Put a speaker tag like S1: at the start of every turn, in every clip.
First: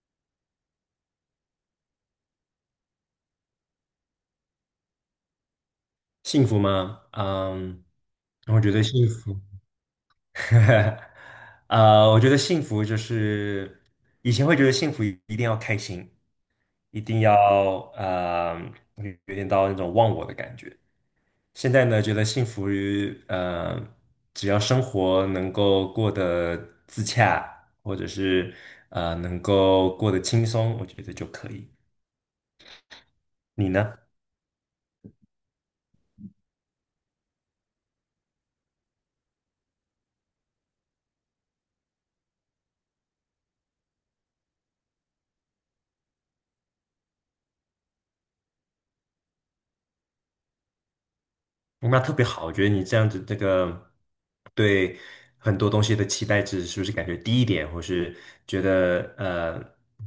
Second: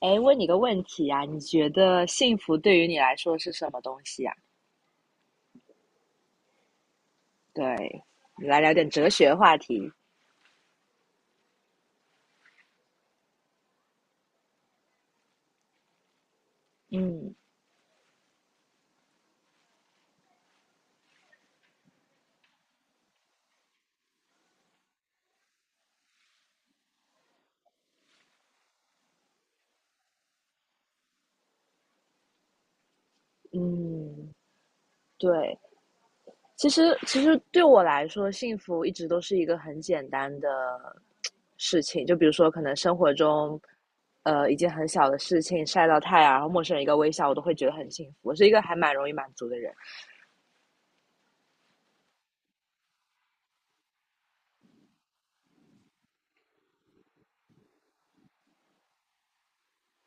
S1: 哎，问你个问题啊，你觉得幸福对于你来说是什么东西啊？
S2: 幸福吗？嗯，
S1: 对，你来
S2: 我觉
S1: 聊
S2: 得
S1: 点哲
S2: 幸
S1: 学
S2: 福，
S1: 话题。
S2: 我觉得幸福就是以前会觉得幸福一定要开心，一定
S1: 嗯
S2: 要有点到那种忘我的感觉。现在呢，觉得幸福于只要生活能够过得自洽，或者是能够过得轻松，我觉得就可以。你呢？
S1: 嗯，对，其实对我来说，幸福一直都是一个很简单的事情。就比如说，可能生活中，一件很小的事情，晒到太阳，然后陌生人一个微笑，我都会觉得很幸福。我是一个还蛮容易满足的人。
S2: 那特别好，我觉得你这样子，这个对很多东西的期待值是不是感觉低一点，或是觉得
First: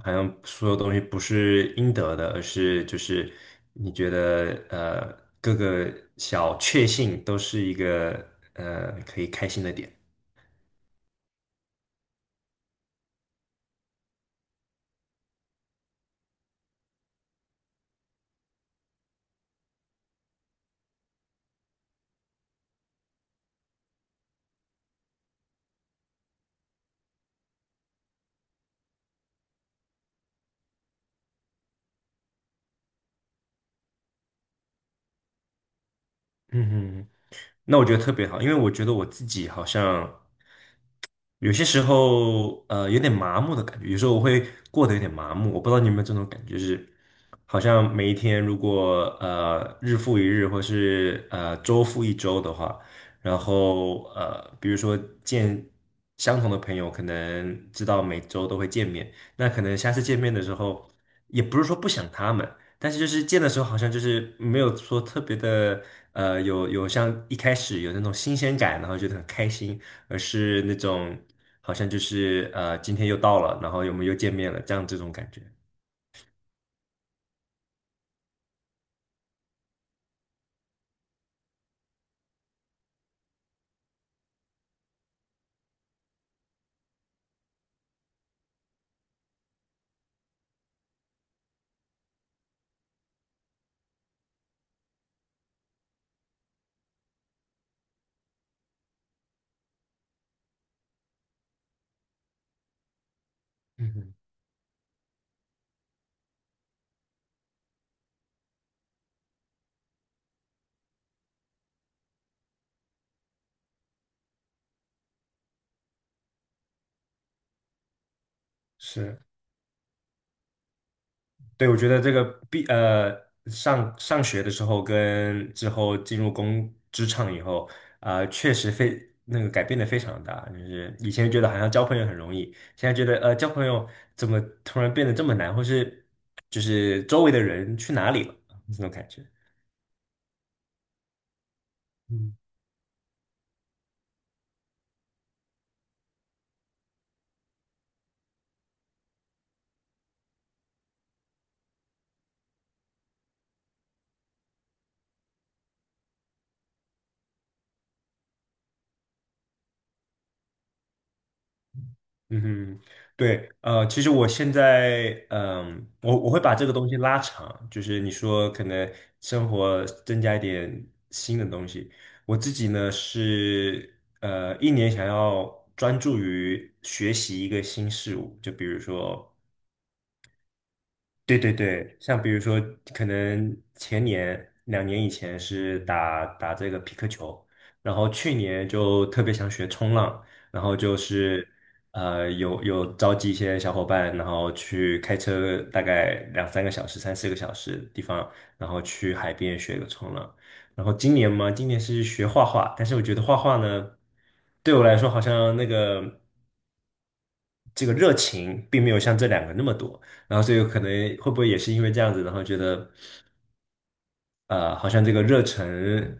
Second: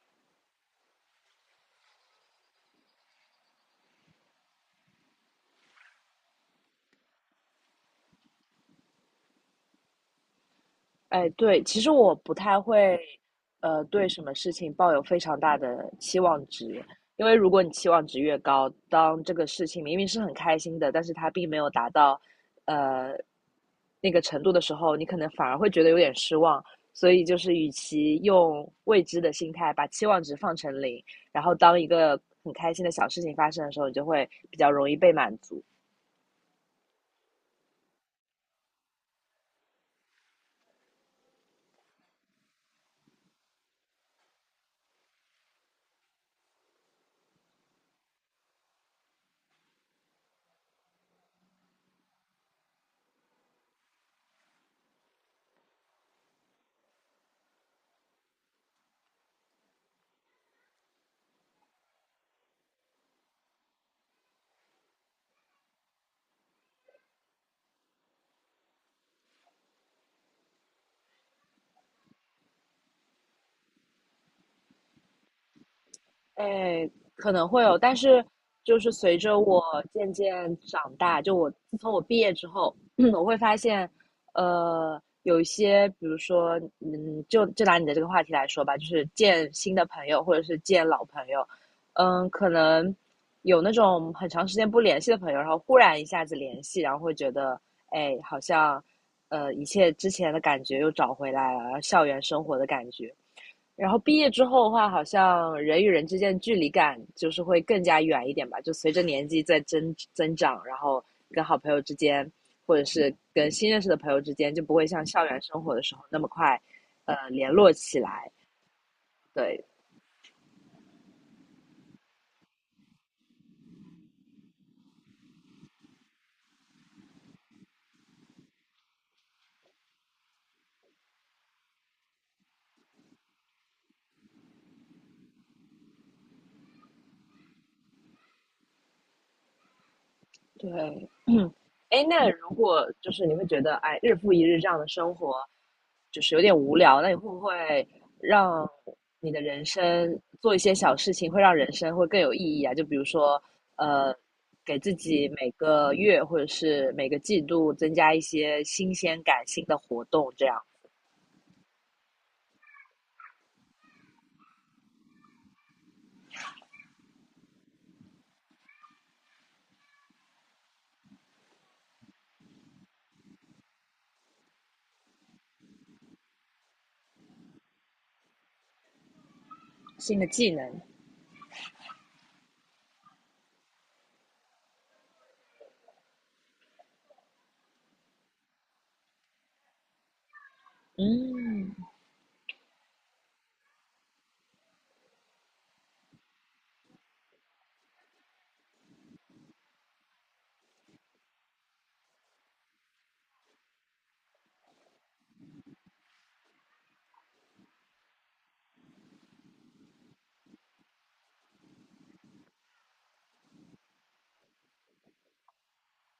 S2: 好像所有东西不是应得的，而是就是你觉得各个小确幸都是一个可以开心的点。
S1: 哎，对，其实我不太会，对什么事情抱有非常大的期望值，因为如果你期望值越高，当这个事情明明是很开心的，但是它并没有达到，呃，那个程度的时候，你可能反而会觉得有点失望。所以就是，与其用未知的心态把期望值放成零，然后当一个很开心的小事情发生的时候，你就会比较容易被满足。
S2: 嗯哼，那我觉得特别好，因为我觉得我自己好像。有些时候，有点麻木的感觉，有时候我会过得有点麻木，我不知道你有没有这种感觉，就是好像每一天如果日复一日，或是周复一周的话，然后比如说见相同的朋友，可能知道每周都会见面，那可能下次见面的时候，也不是说不想他们，但是就是见的时候好像就是没有说特别的，有像一开始有那种新鲜感，然后觉得很开心。而是那种好像就是今天又到了，然后我们又见面了，这样这种感觉。
S1: 哎，可能会有，但是就是随着我渐渐长大，就我自从我毕业之后，我会发现，有一些，比如说，嗯，就拿你的这个话题来说吧，就是见新的朋友或者是见老朋友，嗯，可能有那种很长时间不联系的朋友，然后忽然一下子联系，然后会觉得，哎，好像，一切之前的感觉又找回来了，然后校园生活的感觉，然
S2: 嗯
S1: 后
S2: 哼，
S1: 毕业之后的话，好像人与人之间的距离感就是会更加远一点吧。就随着年纪在增长，然后跟好朋友之间，或者是跟新认识的朋友之间，就不会像校园生活的时候那么快，联络起来。
S2: 是，
S1: 对，
S2: 对，我觉得这个毕呃上学的时候跟之后进入工职场以后，啊、确实非那个改变的非常大。就是以前觉得好像交朋友很容易，现在觉得交朋友怎么突然变得这么难，或是就是周围的人去哪里了这种感觉。
S1: 对，哎，那
S2: 嗯。
S1: 如果就是你会觉得，哎，日复一日这样的生活，就是有点无聊，那你会不会让你的人生做一些小事情，会让人生会更有意义啊？就比如说，呃，给自己每个月或者是每个季度增加一些新鲜感、新的活动，这样
S2: 嗯哼，对，其实我现在，我会把这个东西拉长，就是你说可能生活增加一点新的东西。我自己呢是，一年想要专注于学习一个新事物，就比如说
S1: 新的技能。
S2: 对对对，像比如说，可能前年2年以前是打打这个皮克球，然后去年就特别想学冲浪，然后就是
S1: 嗯
S2: 有召集一些小伙伴，然后去开车大概两三个小时、三四个小时的地方，然后去海边学个冲浪。然后今年嘛，今年是学画画，但是我觉得画画呢，对我来说好像那个。这个热情并没有像这2个那么多，然后所以可能会不会也是因为这样子，然后觉得好像这个热忱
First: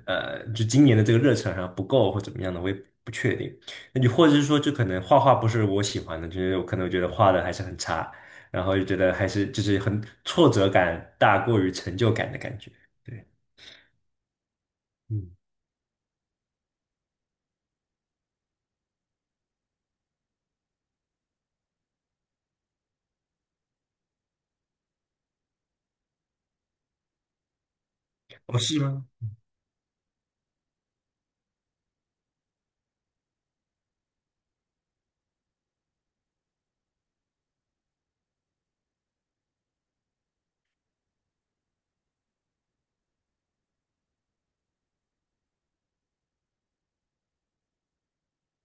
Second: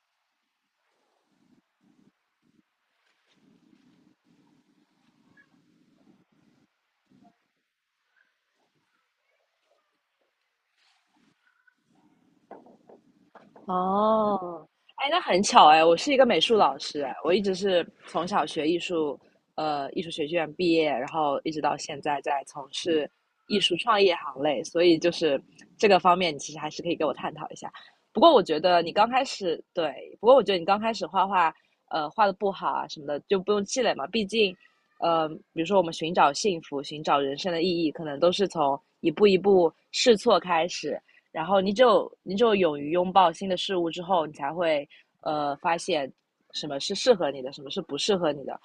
S2: 就今年的这个热忱好像不够或怎么样的，我也不确定。那你或者是说就可能画画不是我喜欢的，就是我可能觉得画的还是很差，然后就觉得还是就是很挫折感大过于成就感的感觉。对，
S1: 哦，哎，那
S2: 嗯，
S1: 很巧哎，我是一个美术老师哎，我一直是从小学艺术，艺术学院毕业，然后一直到现在在从事艺术创业行类，所以就是这个方面，你其实还是可以给我探讨一下。不过我
S2: 哦，
S1: 觉
S2: 是
S1: 得你
S2: 吗？
S1: 刚开始，对，不过我觉得你刚开始画画，画的不好啊什么的，就不用气馁嘛，毕竟。比如说我们寻找幸福、寻找人生的意义，可能都是从一步一步试错开始，然后你只有勇于拥抱新的事物之后，你才会发现什么是适合你的，什么是不适合你的。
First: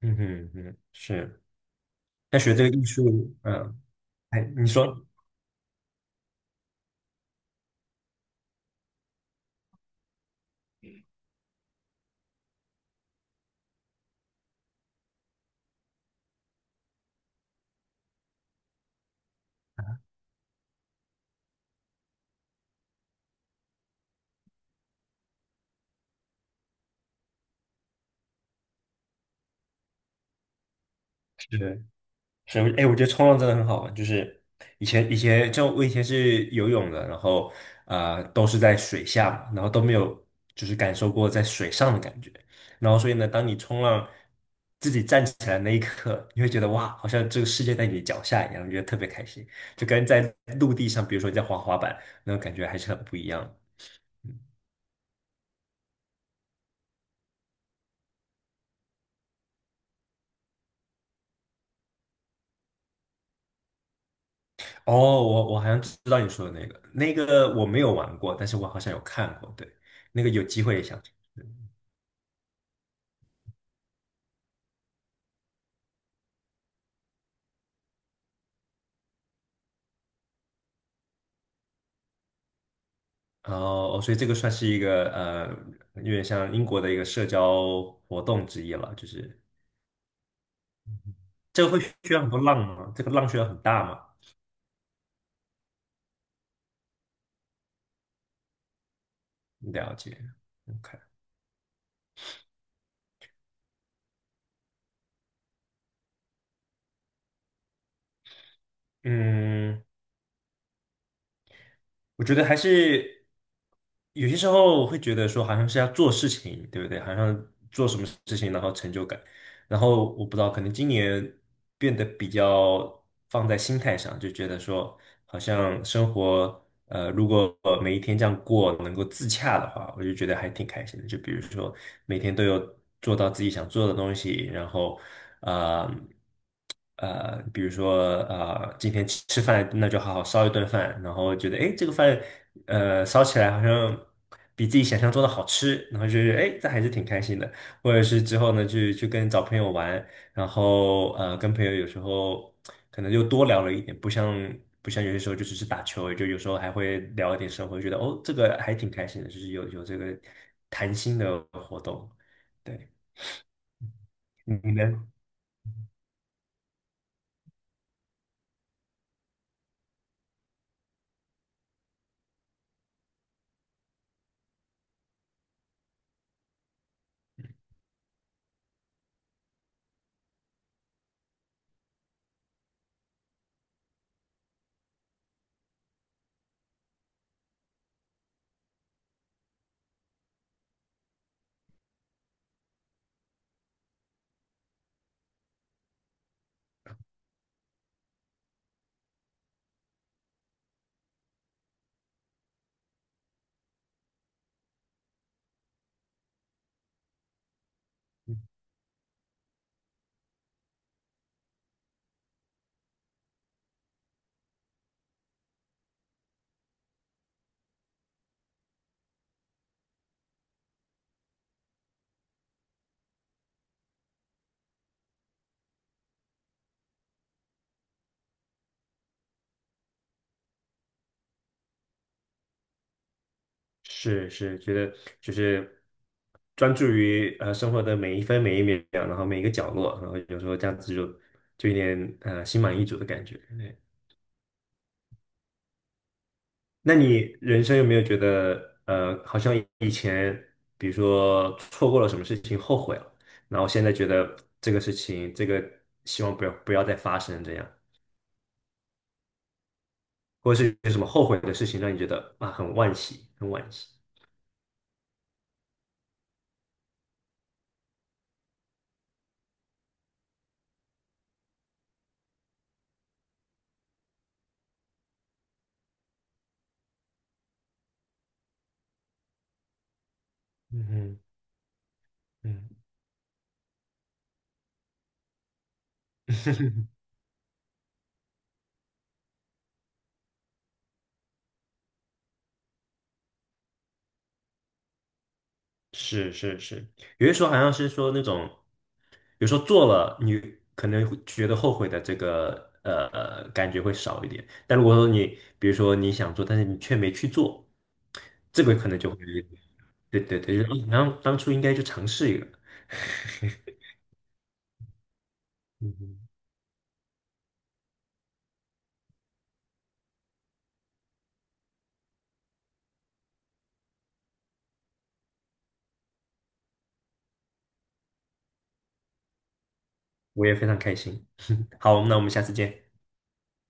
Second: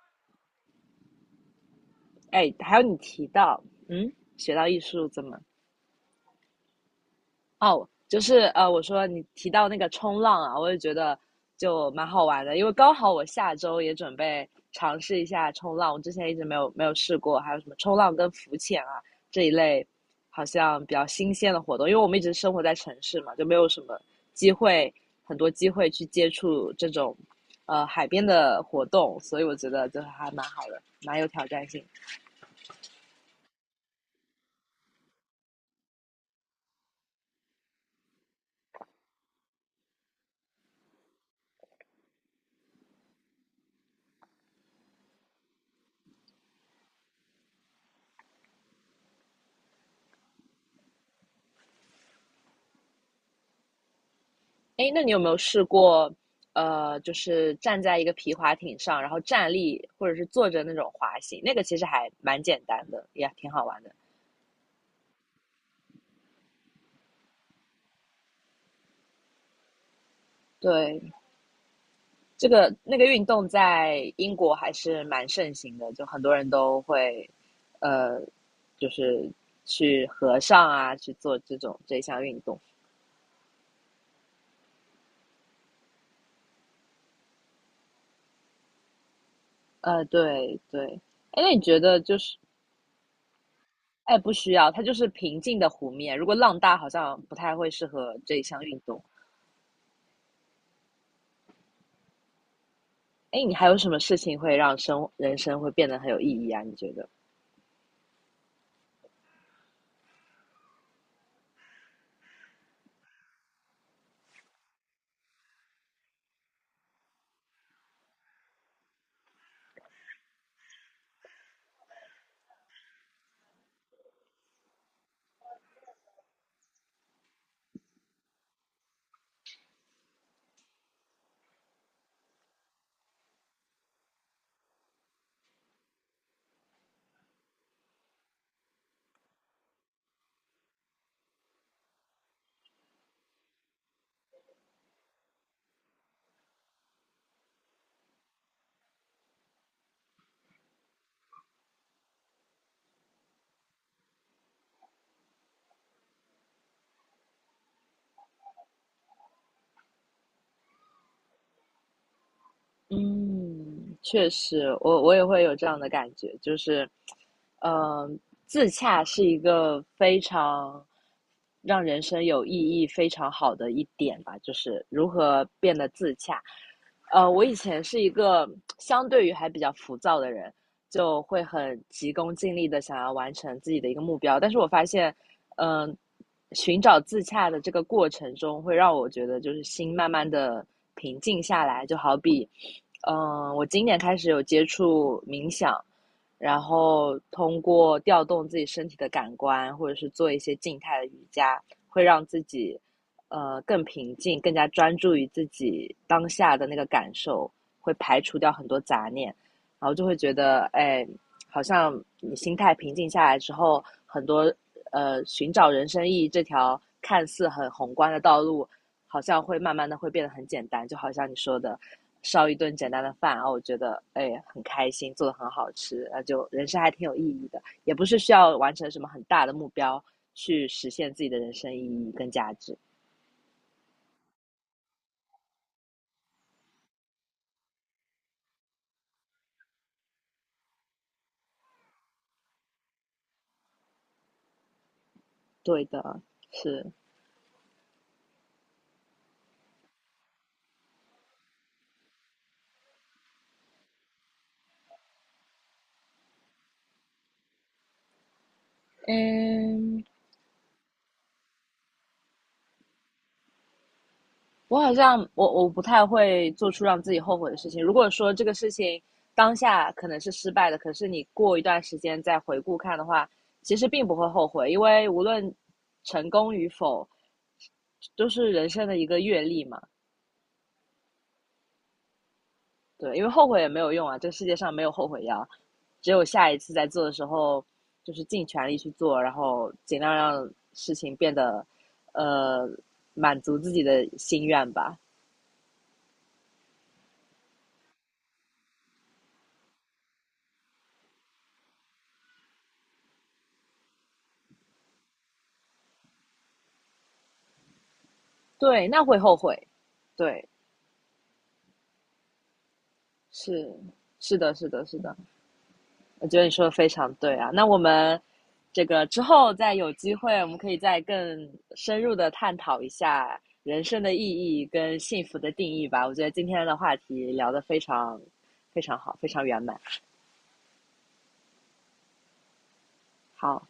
S2: 嗯哼嗯，是。那
S1: 哎，
S2: 学这个
S1: 还
S2: 艺
S1: 有你
S2: 术，
S1: 提到，
S2: 嗯，
S1: 嗯，
S2: 哎，
S1: 学
S2: 你
S1: 到艺
S2: 说
S1: 术怎么哦，就是我说你提到那个冲浪啊，我也觉得就蛮好玩的，因为刚好我下周也准备尝试一下冲浪，我之前一直没有试过，还有什么冲浪跟浮潜啊这一类，好像比较新鲜的活动，因为我们一直生活在城市嘛，就没有什么机会，很多机会去接触这种海边的活动，所以我觉得就是还蛮好的，蛮有挑
S2: 是。
S1: 战性的。
S2: 是，哎，我觉得冲浪真的很好玩。就是以前就我以前是游泳的，然后啊、都是在水下嘛，然后都没有就是感受过在水上的感觉。然后所以呢，当你冲浪自己站起来那一刻，你会觉得哇，好像这个世界在你脚下一样，觉得特别开心，就跟在陆地上，比如说你在滑滑板，那种感觉还是很不一样的。嗯
S1: 哎，那你有没有试过，就是站在一个皮划艇上，然后站立或者是坐着那种滑行？那个其实还蛮简单的，也挺好玩的。
S2: 哦，我好像知道你说的那个，那个我没有玩过，但是我好像有看过，对，那个有机会也想去。
S1: 对，这个那个运动在英国还是蛮盛行的，就很多人都会，呃，就是去河上啊，去做这种这项运动。
S2: 哦，所以这个算是一个有点像英国的一个社交活动之一了，就是
S1: 对对。哎，那你
S2: 这个
S1: 觉
S2: 会
S1: 得
S2: 需
S1: 就
S2: 要很
S1: 是，
S2: 多浪吗？这个浪需要很大吗？
S1: 哎，不需要，它就是平静的湖面，如果浪大，好像不太会适合这一项运动。
S2: 了解，OK，
S1: 哎，你还有什么事情会让生人生会变得很有意义啊？你觉得？
S2: 嗯。我觉得还是有些时候我会觉得说，好像是要做事情，对不对？好像做什么事情，然后成就感。然后我不知道，可能今年变得比较放在心态上，就觉得说，好像生活，如果每一天这样过，能够自洽的话，我就觉得还挺开心的。就比如说每天都有做到自己想做的东西，然后，啊。比如说今天吃吃饭，那就好好烧一顿饭，然后觉得诶，这个饭烧起来好像比自己想象中的好吃，然后就是诶，这还是挺开心的。或者是之后呢，去跟找朋友玩，然后跟朋友有时候可能又多聊了一点，不像有些时候就只是打球而已就有时候还会聊一点生活，觉得哦，这个还挺开心的，就是有这个谈心的活动。对，
S1: 嗯，确实，
S2: 你
S1: 我
S2: 呢？
S1: 我也会有这样的感觉，就是，嗯、自洽是一个非常让人生有意义、非常好的一点吧，就是如何变得自洽。我以前是一个相对于还比较浮躁的人，就会很急功近利的想要完成自己的一个目标。但是我发现，嗯、呃寻找自洽的这个过程中，会让我觉得就是心慢慢的平静下来。就好比，嗯、我今年开始有接触冥想，然后通过调动自己身体的感官，或者是做一些静态的瑜伽，会让自己更平静，更加专注于自己当下的那个感受，会排除掉很多杂念。然后就会觉得，哎，好像你心态平静下来之后，很多寻找人生意义这条看似很宏观的道路，好像会慢慢的会变得很简单，就好像你说的。烧一顿简单的饭，然后我觉得哎很开心，做的很好吃，那就人生还挺有意义的，也不是需要完成什么很大的目标去实现自己的人生意义跟价值。
S2: 是是，觉得就是专注于生活的每一分每一秒，然后每一个角落，然后有时候这样子就有点心满意足的感觉。对，
S1: 对的，是，
S2: 那你人生有没有觉得好像以前比如说错过了什么事情后悔了，然后现在觉得这个事情希望不要再发生这样，
S1: 嗯，
S2: 或者是有什么后悔的事情让你觉得啊很惋惜，很惋惜。
S1: 我好像我不太会做出让自己后悔的事情。如果说这个事情当下可能是失败的，可是你过一段时间再回顾看的话，其实并不会后悔，因为无论成功与否，都是人生的一个阅历嘛。
S2: 嗯哼嗯。
S1: 对，因为后悔也没有用啊，这个世界上没有后悔药，只有下一次在 做的时候，就是尽全力去做，然后尽量让事情变得呃满足自己的心愿吧。
S2: 是是是，有些时候好像是说那种，有时候做了你可能会觉得后悔的这个感觉会少一点，但如果说你比如说你想做，但是你却没去做，这个
S1: 对，
S2: 可能
S1: 那
S2: 就会，
S1: 会后悔，
S2: 对对
S1: 对。
S2: 对，就是好像当初应该去尝试一个，
S1: 是是的，是的，是的，
S2: 嗯哼，
S1: 我觉得你说的非常对啊。那我们这个之后再有机会，我们可以再更深入的探讨一下人生的意义跟幸福的定义吧。我觉得今天的话题聊得非常非常好，非常圆满。
S2: 我也非常开心。好，那我们下次见。
S1: 好，